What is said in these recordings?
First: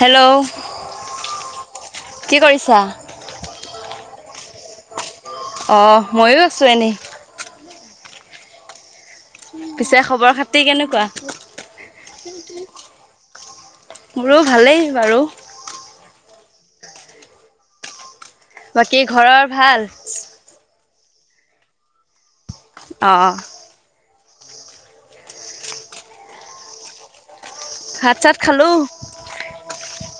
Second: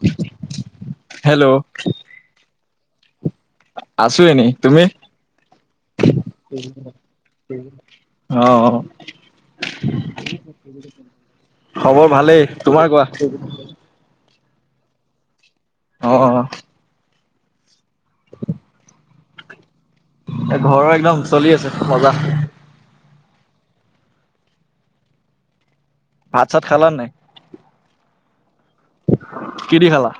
Hello, hello কি কৰিছা? আছোঁ এনেই, তুমি? অ', ময়ো আছোঁ এনেই। অ' পিছে খবৰ খাতি কেনেকুৱা খবৰ ভালেই, তোমাৰ কোৱা। মোৰো ভালেই বাৰু। অ' বাকী ঘৰৰ ভাল? ঘৰৰ একদম চলি আছে, মজা। অ', ভাত চাত খালা নাই? ভাত চাত খালোঁ। কি দি খালা?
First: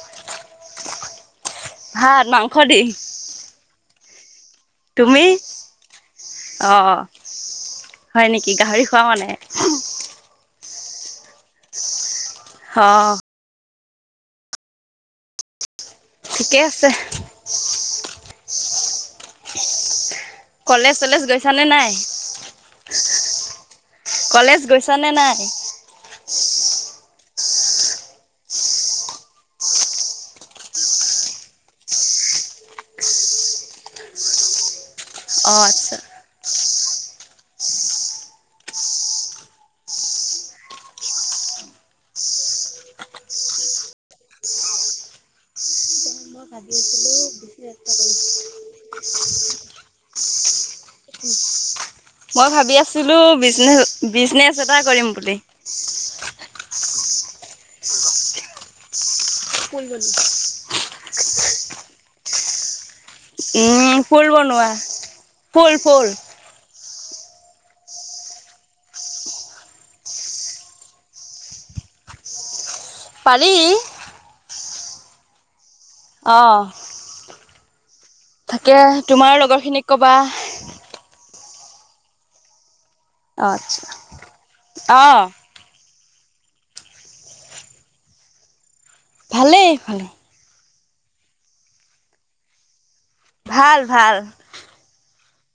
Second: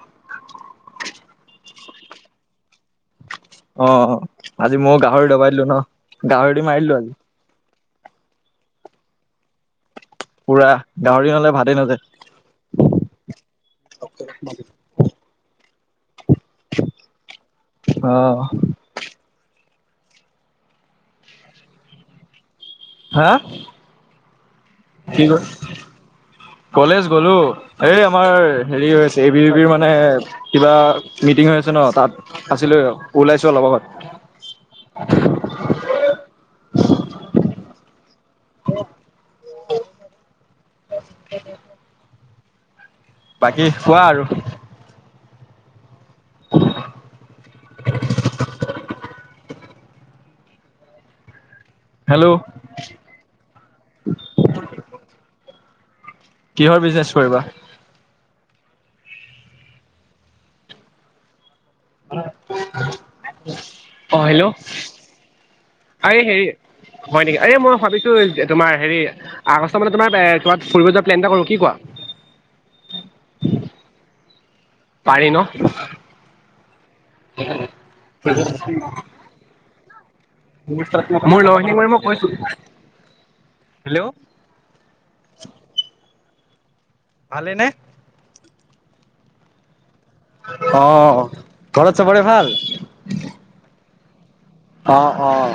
ভাত, মাংস দি। অ' আজি মও তুমি গাহৰি ডবাই দিলোঁ ন, গাহৰি দি মাৰি অঁ দিলোঁ আজি। হয়, নেকি গাহৰি খোৱা মানে। পুৰা গাহৰি নহ'লে ভাতে নাযায়। অঁ [inaudible] ঠিকে আছে। অ', কলেজ চলেজ গৈছানে নাই? হা? কলেজ গৈছানে কি নাই ক' কলেজ গ'লো এই আমাৰ হেৰি হৈছে এ বি এ বি মানে কিবা মিটিং হৈ আছে ন' তাত আছিলো ওলাইছো অলপ আগত। অঁ আচ্ছা [inaudible] বাকী কোৱা আৰু। হেল্ল' মই ভাবি আছিলো বিজনে বিজনেচ এটা কৰিম বুলি। [inaudible] কিহৰ বিজনেচ কৰিবা? ফুল বনোৱা। [inaudible] উম, অ', ফুল হেল্ল' বনোৱা ফুল, ফুল। এই হেৰি হয় নেকি, এই মই ভাবিছো তোমাৰ হেৰি আগষ্ট মানত তোমাৰ এ ক'ৰবাত ফুৰিব যোৱাৰ প্লেন এটা কৰোঁ, কি কোৱা? পাৰি। পাৰি ন'? অ'। [unintelligible] তাকে, তোমাৰ লগৰ খিনিক ক'বা। [unintelligible] মই কৈছোঁ আতচ্ছা, হেল্ল' অ' ভালে নে? ভালেই, ভালে। অ', ঘৰত চবৰে ভাল? ভাল, ভাল। অ', অ'।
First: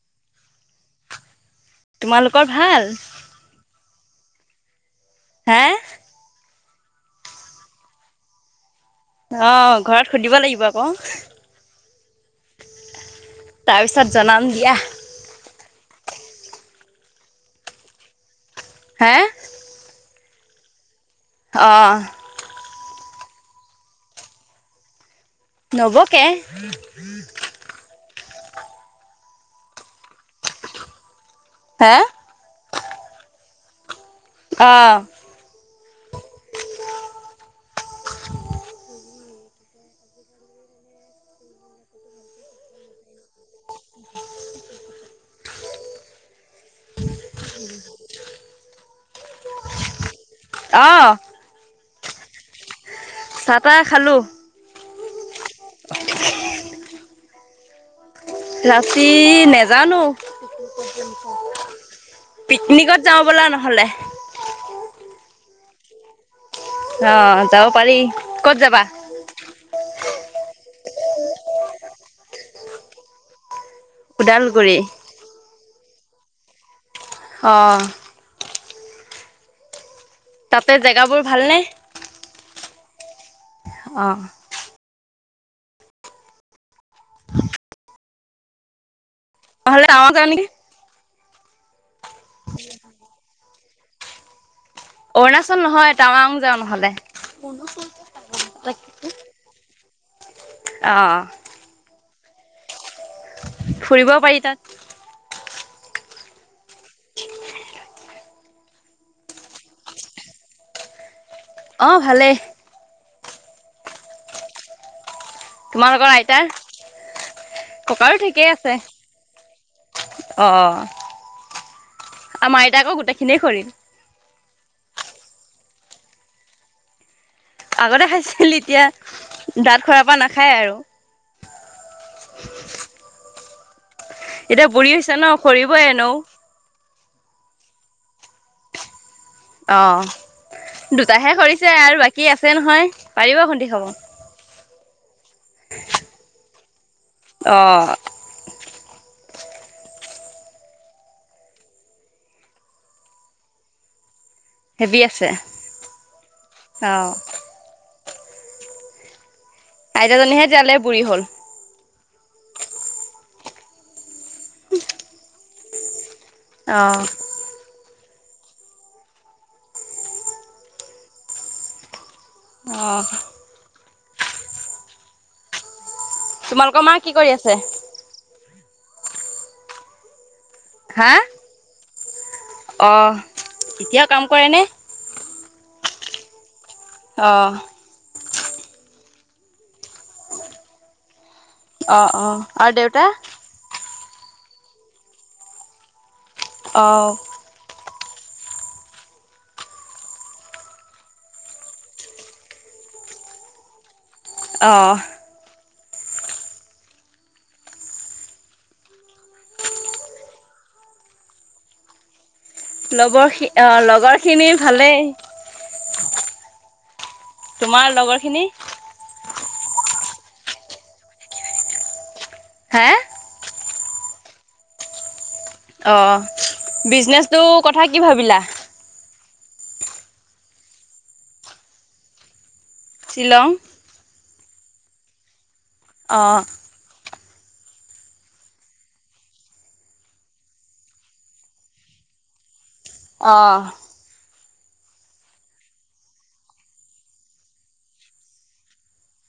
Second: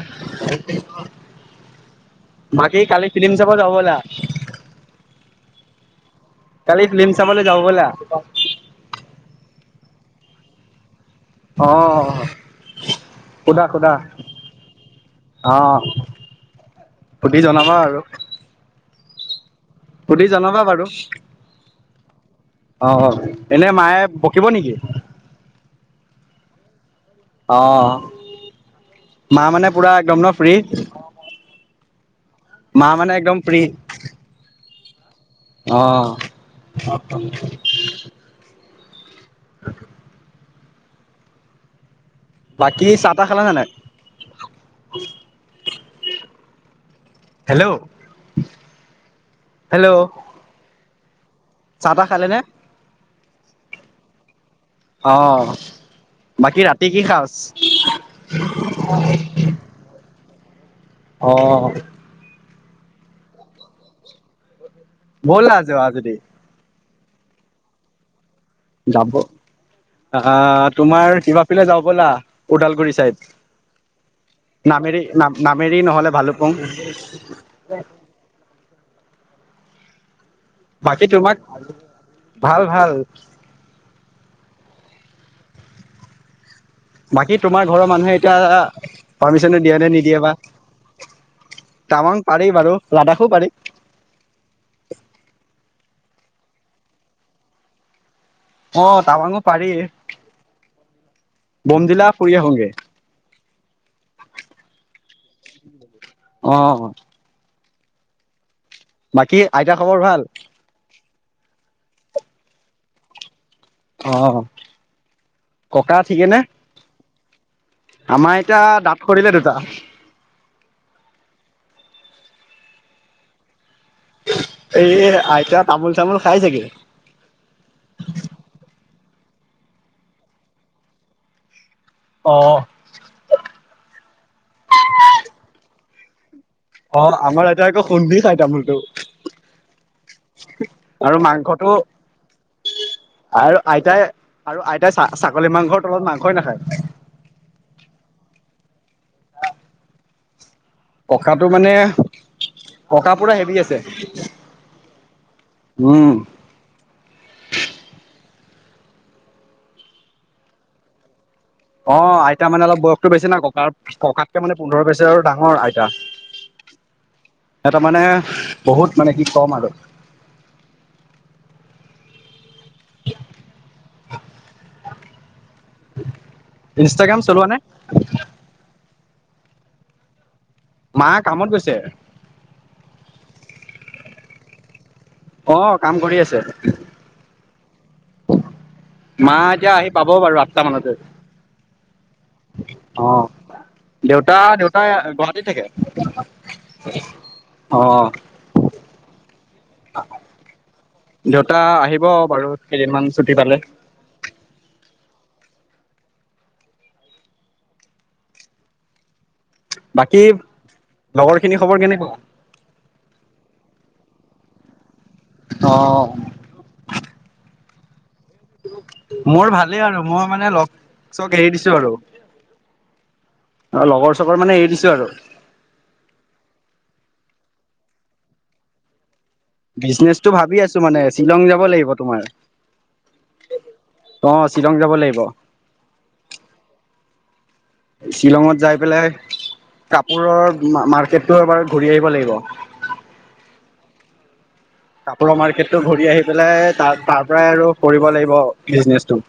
তোমালোকৰ বাকী ভাল? কালি ফিলিম চাব যাওঁ ব'লা। হা কালি ফিলিম চাবলৈ যাওঁ ব'লা। অ', ঘৰত সুধিব লাগিব আকৌ। অ' সুধা সুধা তাৰপিছত জনাম দিয়া। অ সুধি জনাবা আৰু। হা সুধি জনাবা বাৰু। অ'। অ', এনে মায়ে বকিব নেকি? নবকে। অ' মা, মানে পুৰা একদম ন ফ্ৰী? হা মা মানে একদম ফ্ৰি। অ' অ' [unintelligible] বাকী চাহ তাহ খালা নে নাই? হেল্ল, হেল্ল অ' চাহ তাহ খালে নে? চাহ তাহ খালোঁ। অ', বাকী ৰাতি কি সাজ? ৰাতি নেজানো অ' পিকনিকত যাওঁ ব'লা নহ'লে ব'লা যোৱা যদি অ, যাব পাৰি কত যাবা। যাব আহ তোমাৰ কিবাফিলে যাবা বলা ওদালগুৰি চাইদ। ওদালগুৰি নামেৰি নাম নামৰি নহ'লে ভালুকপুং। অহ, তাতে বাকী জেগাবোৰ তোমাক ভালনে? ভাল ভাল। অ বাকী তোমাৰ ঘৰৰ মানুহে এতিয়া পাৰ্মিচনো দিয়া নহ'লে নে টাৱাং নিদিয়ে যাওঁ বা নেকি? তামাং পাৰি বাৰু লাডাখো পাৰি। অৰুণাচল নহয় টাৱাং যাওঁ নহলে অ টাবাং পাৰি অহ। বমদিলা ফুৰি আহোগে ফুৰিবও পাৰি তাত। [unintelligible] অহ বাকী আইতা খবৰ ভাল। অ ভালেই। অহ। তোমালোকৰ আইতাৰ। ককাৰো আমাৰ ঠিকেই আছে এতিয়া দাঁত শৰিলে দুটা। আৰু আইতাকৰ আকৌ গোটেই খিনিয়ে সৰিল। এই আইতা তামোল চামোল খাই ঠাকে আগতে খাইছিল এতিয়া দাঁত সৰা পৰা নাখায় আৰু। অহ। এতিয়া বুঢ়ী হৈছে ন সৰিব এনো। অ আমাৰ এয়া একৌ সুন্দি চাই তামোলটো। অ আৰু দুটাহে সৰিছে মাংসটো আৰু বাকী আছে নহয় পাৰিব খুন্দি খাৱ। [unintelligible] ছাগল মাংৰ তলত মাংস নাখায়। অহ ককাটো মানে ককা পুৰা হেভি আছে। হেভি আছে উম অ। আইতাজনীহে জালে বুঢ়ী হল। অ', আইতা মানে অলপ বয়সটো বেছি ন, ককাৰ, ককাতকে মানে পোন্ধৰ বছৰ ডাঙৰ আইতা। অ এ, তাৰ মানে বহুত মানে কি, কম আৰু। অ' তোমালোকৰ মা কি, ইনষ্টাগ্ৰাম কৰি চলোৱা নে আছে? মা হা কামত গৈছে। অ', এতিয়াও কাম কৰেনে? অ', কাম কৰি আছে। অ' মা এতিয়া আহি পাব বাৰু আঠটা মানতে। অ', অ', আৰু দেউতা? অ দেউতা, দেউতা গুৱাহাটীত থাকে। অ অ'। দেউতা আহিব বাৰু কেইদিনমান ছুটি পালে। অ'। বাকী লগৰ খিনি খবৰ কেনেকুৱা? লগৰ খিন-অ', লগৰ খিনিৰ ভালেই। অ'। তোমাৰ লগৰ খিনি মোৰ ভালেই আৰু মই মানে লগ চক এৰি দিছোঁ আৰু। হা অ', লগৰ চগৰ মানে এৰি দিছোঁ আৰু। অ', বিজনেচটো কথা কি ভাবিলা? বিজনেছটো ভাবি আছো মানে, শ্বিলং যাব লাগিব তোমাৰ। শ্বিলং। অ', শ্বিলং যাব লাগিব। অ'। শ্বিলঙত যাই পেলাই কাপোৰৰ মাৰ্কেটটো এবাৰ ঘূৰি আহিব লাগিব। অ'। কাপোৰৰ মাৰ্কেটটো ঘূৰি আহি পেলাই তাৰ তাৰ পৰাই আৰু কৰিব লাগিব বিজনেচটো।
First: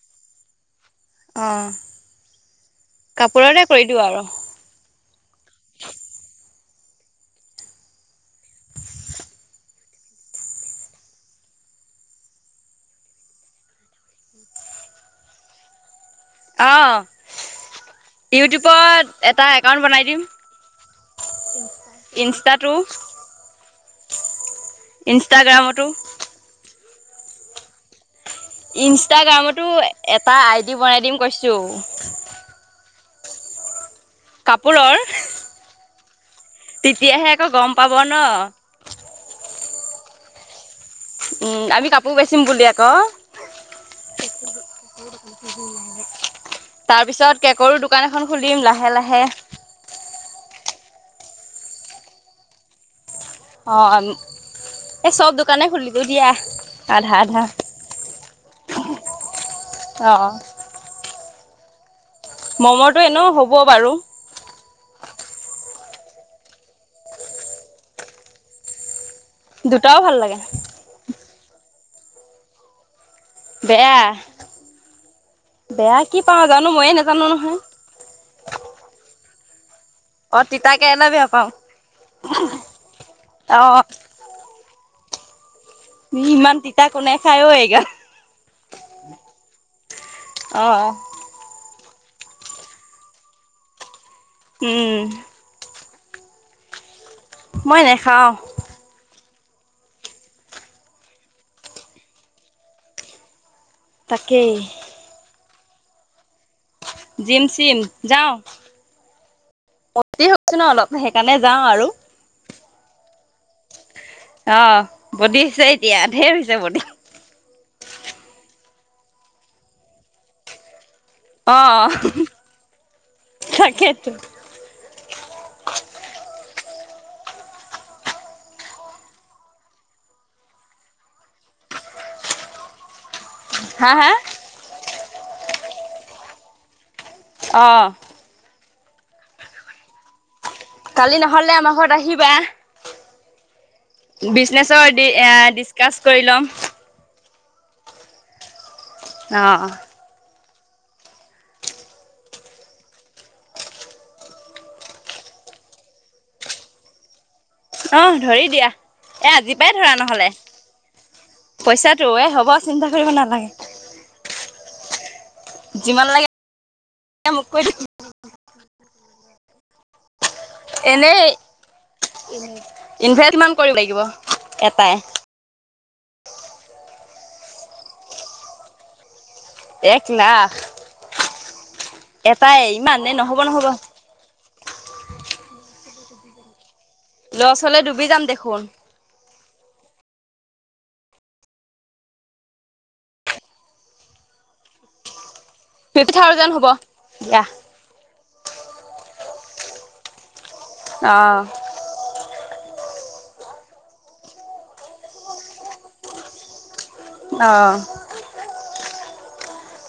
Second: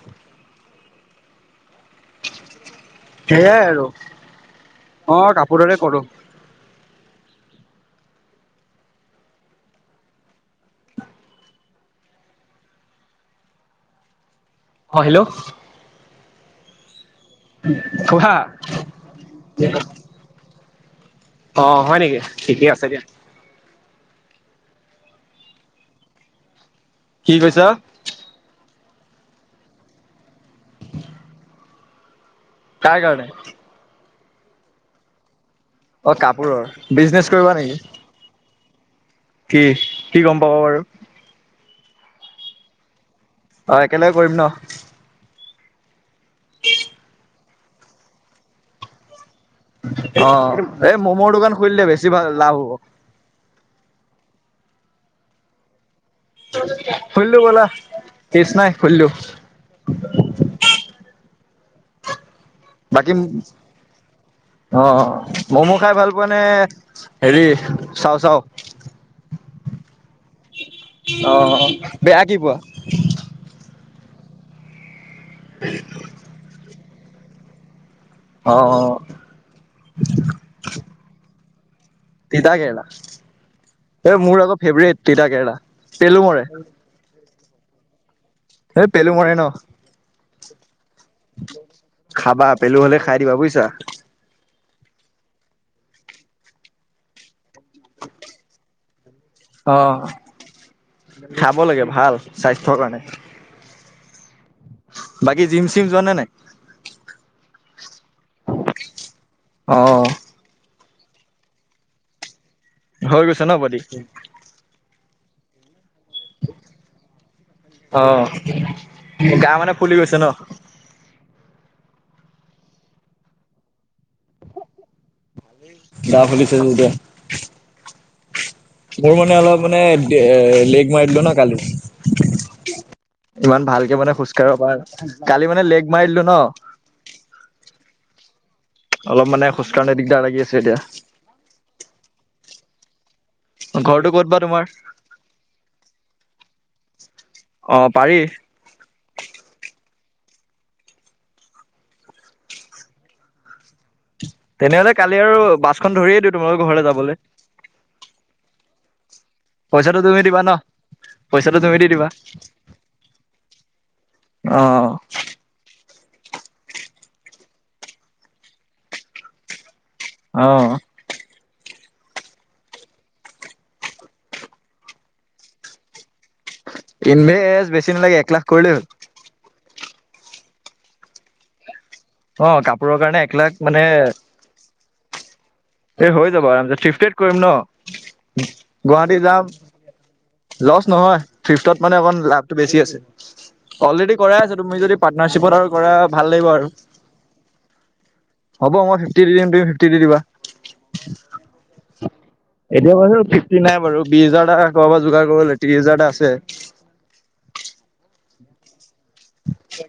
কাপোৰতে সেইয়াই কৰি আৰু দিওঁ অ', কাপোৰৰে কৰোঁ। অ', হেল্ল'। অ'। কোৱা। ইউটিউবত এটা একাউন্ট বনাই দিম। অ', হয় নেকি? ঠিকে ইনষ্টাটো আছে দিয়া। ইনষ্টাগ্ৰামতো কি কৈছা? ইনষ্টাগ্ৰামতো এটা আইডি বনাই দিম কৈছোঁ। কাৰ কাৰণে? কাপোৰৰ। অ', কাপ তেতিয়াহে আকৌ গম পাব ন'। কি? কি গম পাব বাৰু? উম, আমি কাপোৰ বেচিম বুলি আকৌ। অ', একেলগে কৰিম ন'। বি আৰু তাৰ পিছত কেকৰো দোকান এখন খুলিম লাহে লাহে। অ', এই ম'ম'ৰ দোকান খুলিলে বেছি ভাল লাভ হ'ব। অ', এ চব দোকানে খুলি খুলিদিও ব'লা কেছ নাই খুলিদিও। অ ম'ম'ৰটো এনেও হ'ব বাৰু। অ', ম'ম' খাই ভাল পোৱা নে হেৰি চাও চাও? দুটাও ভাল লাগে। অ বেয়া কি পোৱা? বেয়া বেয়া কি পাওঁ যাত নো ময়ে নাজানোঁ নহয়। অ', অ'। অ', তিতা কেৰেলা বেয়া পাওঁ। তিতা কেৰেলা, অ এই মোৰ আকৌ ফেভৰেট। তিতা কেৰেলা। পেলু মৰে ইমান তিতা কোনে খাই অ', এইগাল। এই পেলু মৰে ন? অ খাবা পেলু হ'লে, খাই দিবা বুইছা। উম। মই নেখাওঁ। অ', খাব লাগে ভাল, স্বাস্থ্যৰ কাৰণে। তাক কেই জিম, চিম যোৱা নে নাই? জিম চিম যাওঁ। অ [unintelligible] হৈছোঁ ন, অলপ? সেইকাৰণে যাওঁ আৰু। হৈ গৈছে ন, বডী অ', বডী [unintelligible] তিয়া ঢেৰ হৈছে ব অ গা মানে ফুলি গৈছে ন অ তাকেটো দা খুলিছে যেতিয়া মোৰ মানে অলপ মানে দে লেগ মাৰি দিলো ন কালি ইমান হা ভালকে হা মানে খোজকাঢ়িব পাৰ কালি মানে লেগ মাৰি দিলো ন অ', অলপ মানে খোজ কৰণে দিগদাৰ লাগি আছে এতিয়া কালি নহলে আমাৰ ঘৰত আহিবা ঘৰটো ক'ত বা তোমাৰ বিজনেচৰ ডি এ ডিচকাচ কৰি লম অ পাৰি অ তেনেহলে কালি আৰু বাছখন ধৰিয়েই দিওঁ তোমালোকৰ ঘৰলে যাবলে অহ ধৰি দিয়া এ আজি পৰাই ধৰা পইচাটো তুমি নহ'লে দিবা ন পইচাটো তুমি দি দিবা এ হ'ব চিন্তা কৰিব নালাগে। অ যিমান লাগে মোক কৈ থ [unintelligible] এনেই ইনভেষ্ট মান কৰিব লাগিব এটাই ইনভেষ্ঠ বেছি নালাগে এক লাখ কৰিলেও হ এক লাখ অ এটাই কাপোৰৰ ইমানেই কাৰণে এক নহ'ব লাখ নহ'ব। মানে এ হৈ যাব আৰামচে টিফ ট্ৰেট কৰিম ন লছ হ'লে ডুবি যাম দেখোন গুৱাহাটী যাম লজ নহয় ফিফতত মানে অকণ লাভটো বেছি আছে অলৰেডি কৰাই আছে তুমি যদি পাতনাৰ শ্বিপত আৰু কৰা ফিফটি ভাল লাগিব থাউজেণ্ড হ'ব আৰু দিয়া। [unintelligible] হ'ব মই ফিফটি দি দিম তুমি ফিফটি দি দিবা অহ এতিয়া বাৰু ফিফটি নাই বাৰু বিশ হাজাৰটা কৰ পৰা যোগাৰ কৰিব লাগিব ত্ৰিশ হাজাৰ এটা আছে অহ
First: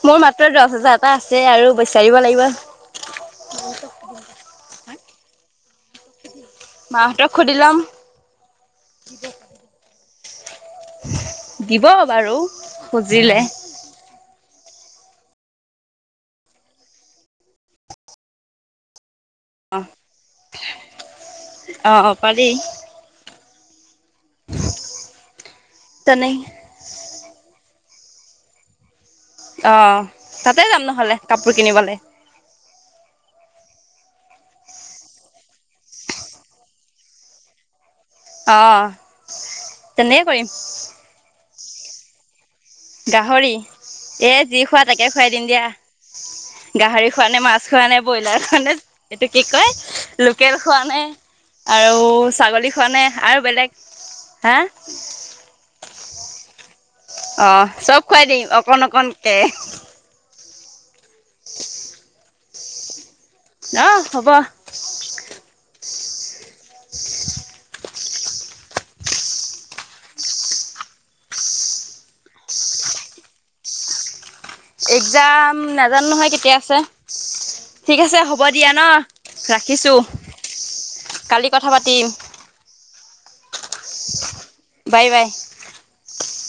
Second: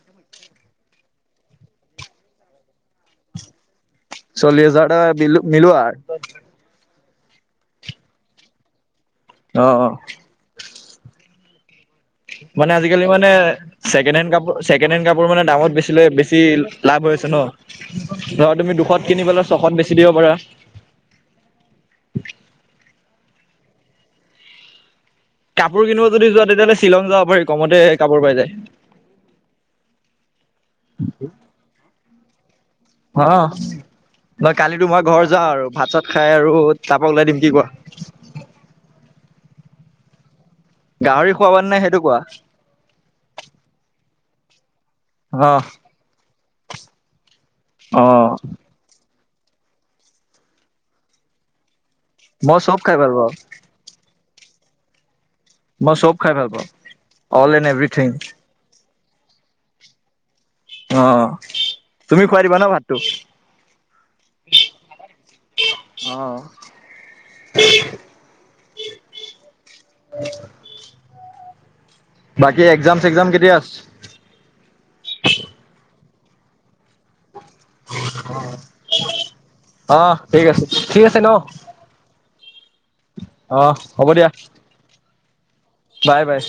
মোৰ মাত্ৰ দচ হাজ। জাৰটা আছে আৰু বিচাৰিব লাগিব। চল্লিছ হাজাৰ এটা মিলো মিলোৱা। মাহঁতক সুধি লম। অ', অ'। [inaudible] বাৰু মানে আজিকালি মানে খুজিলে ছেকেণ্ড হেণ্ড কাপোৰ। ছেকেণ্ড হেণ্ড কাপোৰ মানে দামত বেছিলে বেছি লাভ হৈছে ন', ধৰা তুমি, দুশত কিনি পেলাই ছশত বেছি দিব পাৰা। অ অ' পাৰি। কাপোৰ কিনিব যদি তেনে যোৱা তেতিয়াহ'লে শ্বিলং যাব পাৰি কমতে কাপোৰ পাই যায়। অ', তাতে যাম নহ'লে কাপোৰ কিনিবলৈ। অ', বা কালি ত' মই ঘৰ যাওঁ আৰু ভাত চাত খাই আৰু তাৰপৰা ওলাই দিম কি কোৱা? অ', তেনে কৰিম। গাহৰি খুৱাবা নে নাই সেইটো কোৱা। গাহৰি, এ যি খোৱা তাকে খুৱাই দিম অ', দিয়া। গাহৰি খোৱা নে মাছ খোৱা নে অ', ব্ৰইলাৰ নে এইটো কি কয় লোকেল খোৱা নে আৰু মই ছাগলী চব খোৱা খাই নে ভাল পাওঁ, আৰু বেলেগ হা? মই চব খাই ভাল পাওঁ। অল এণ্ড অ', চব এভৰিথিং। খুৱাই দিম অকণ অকণ কে অ', অ', তুমি খুৱাই দিবা ন' ভাতটো? অ', হ'ব। অ'। [inaudible] [inaudible] বাকী এক্জাম চেগ্জাম কেতিয়া? এক্জাম নাজানো নহয় কেতিয়া আছে? ঠিক আছে হ'ব দিয়া ন', ৰাখিছোঁ অ', ঠিক আছে, ঠিক আছে ন? কালি কথা পাতিম। অ', হ'ব দিয়া। বাই, বাই। বাই, বাই।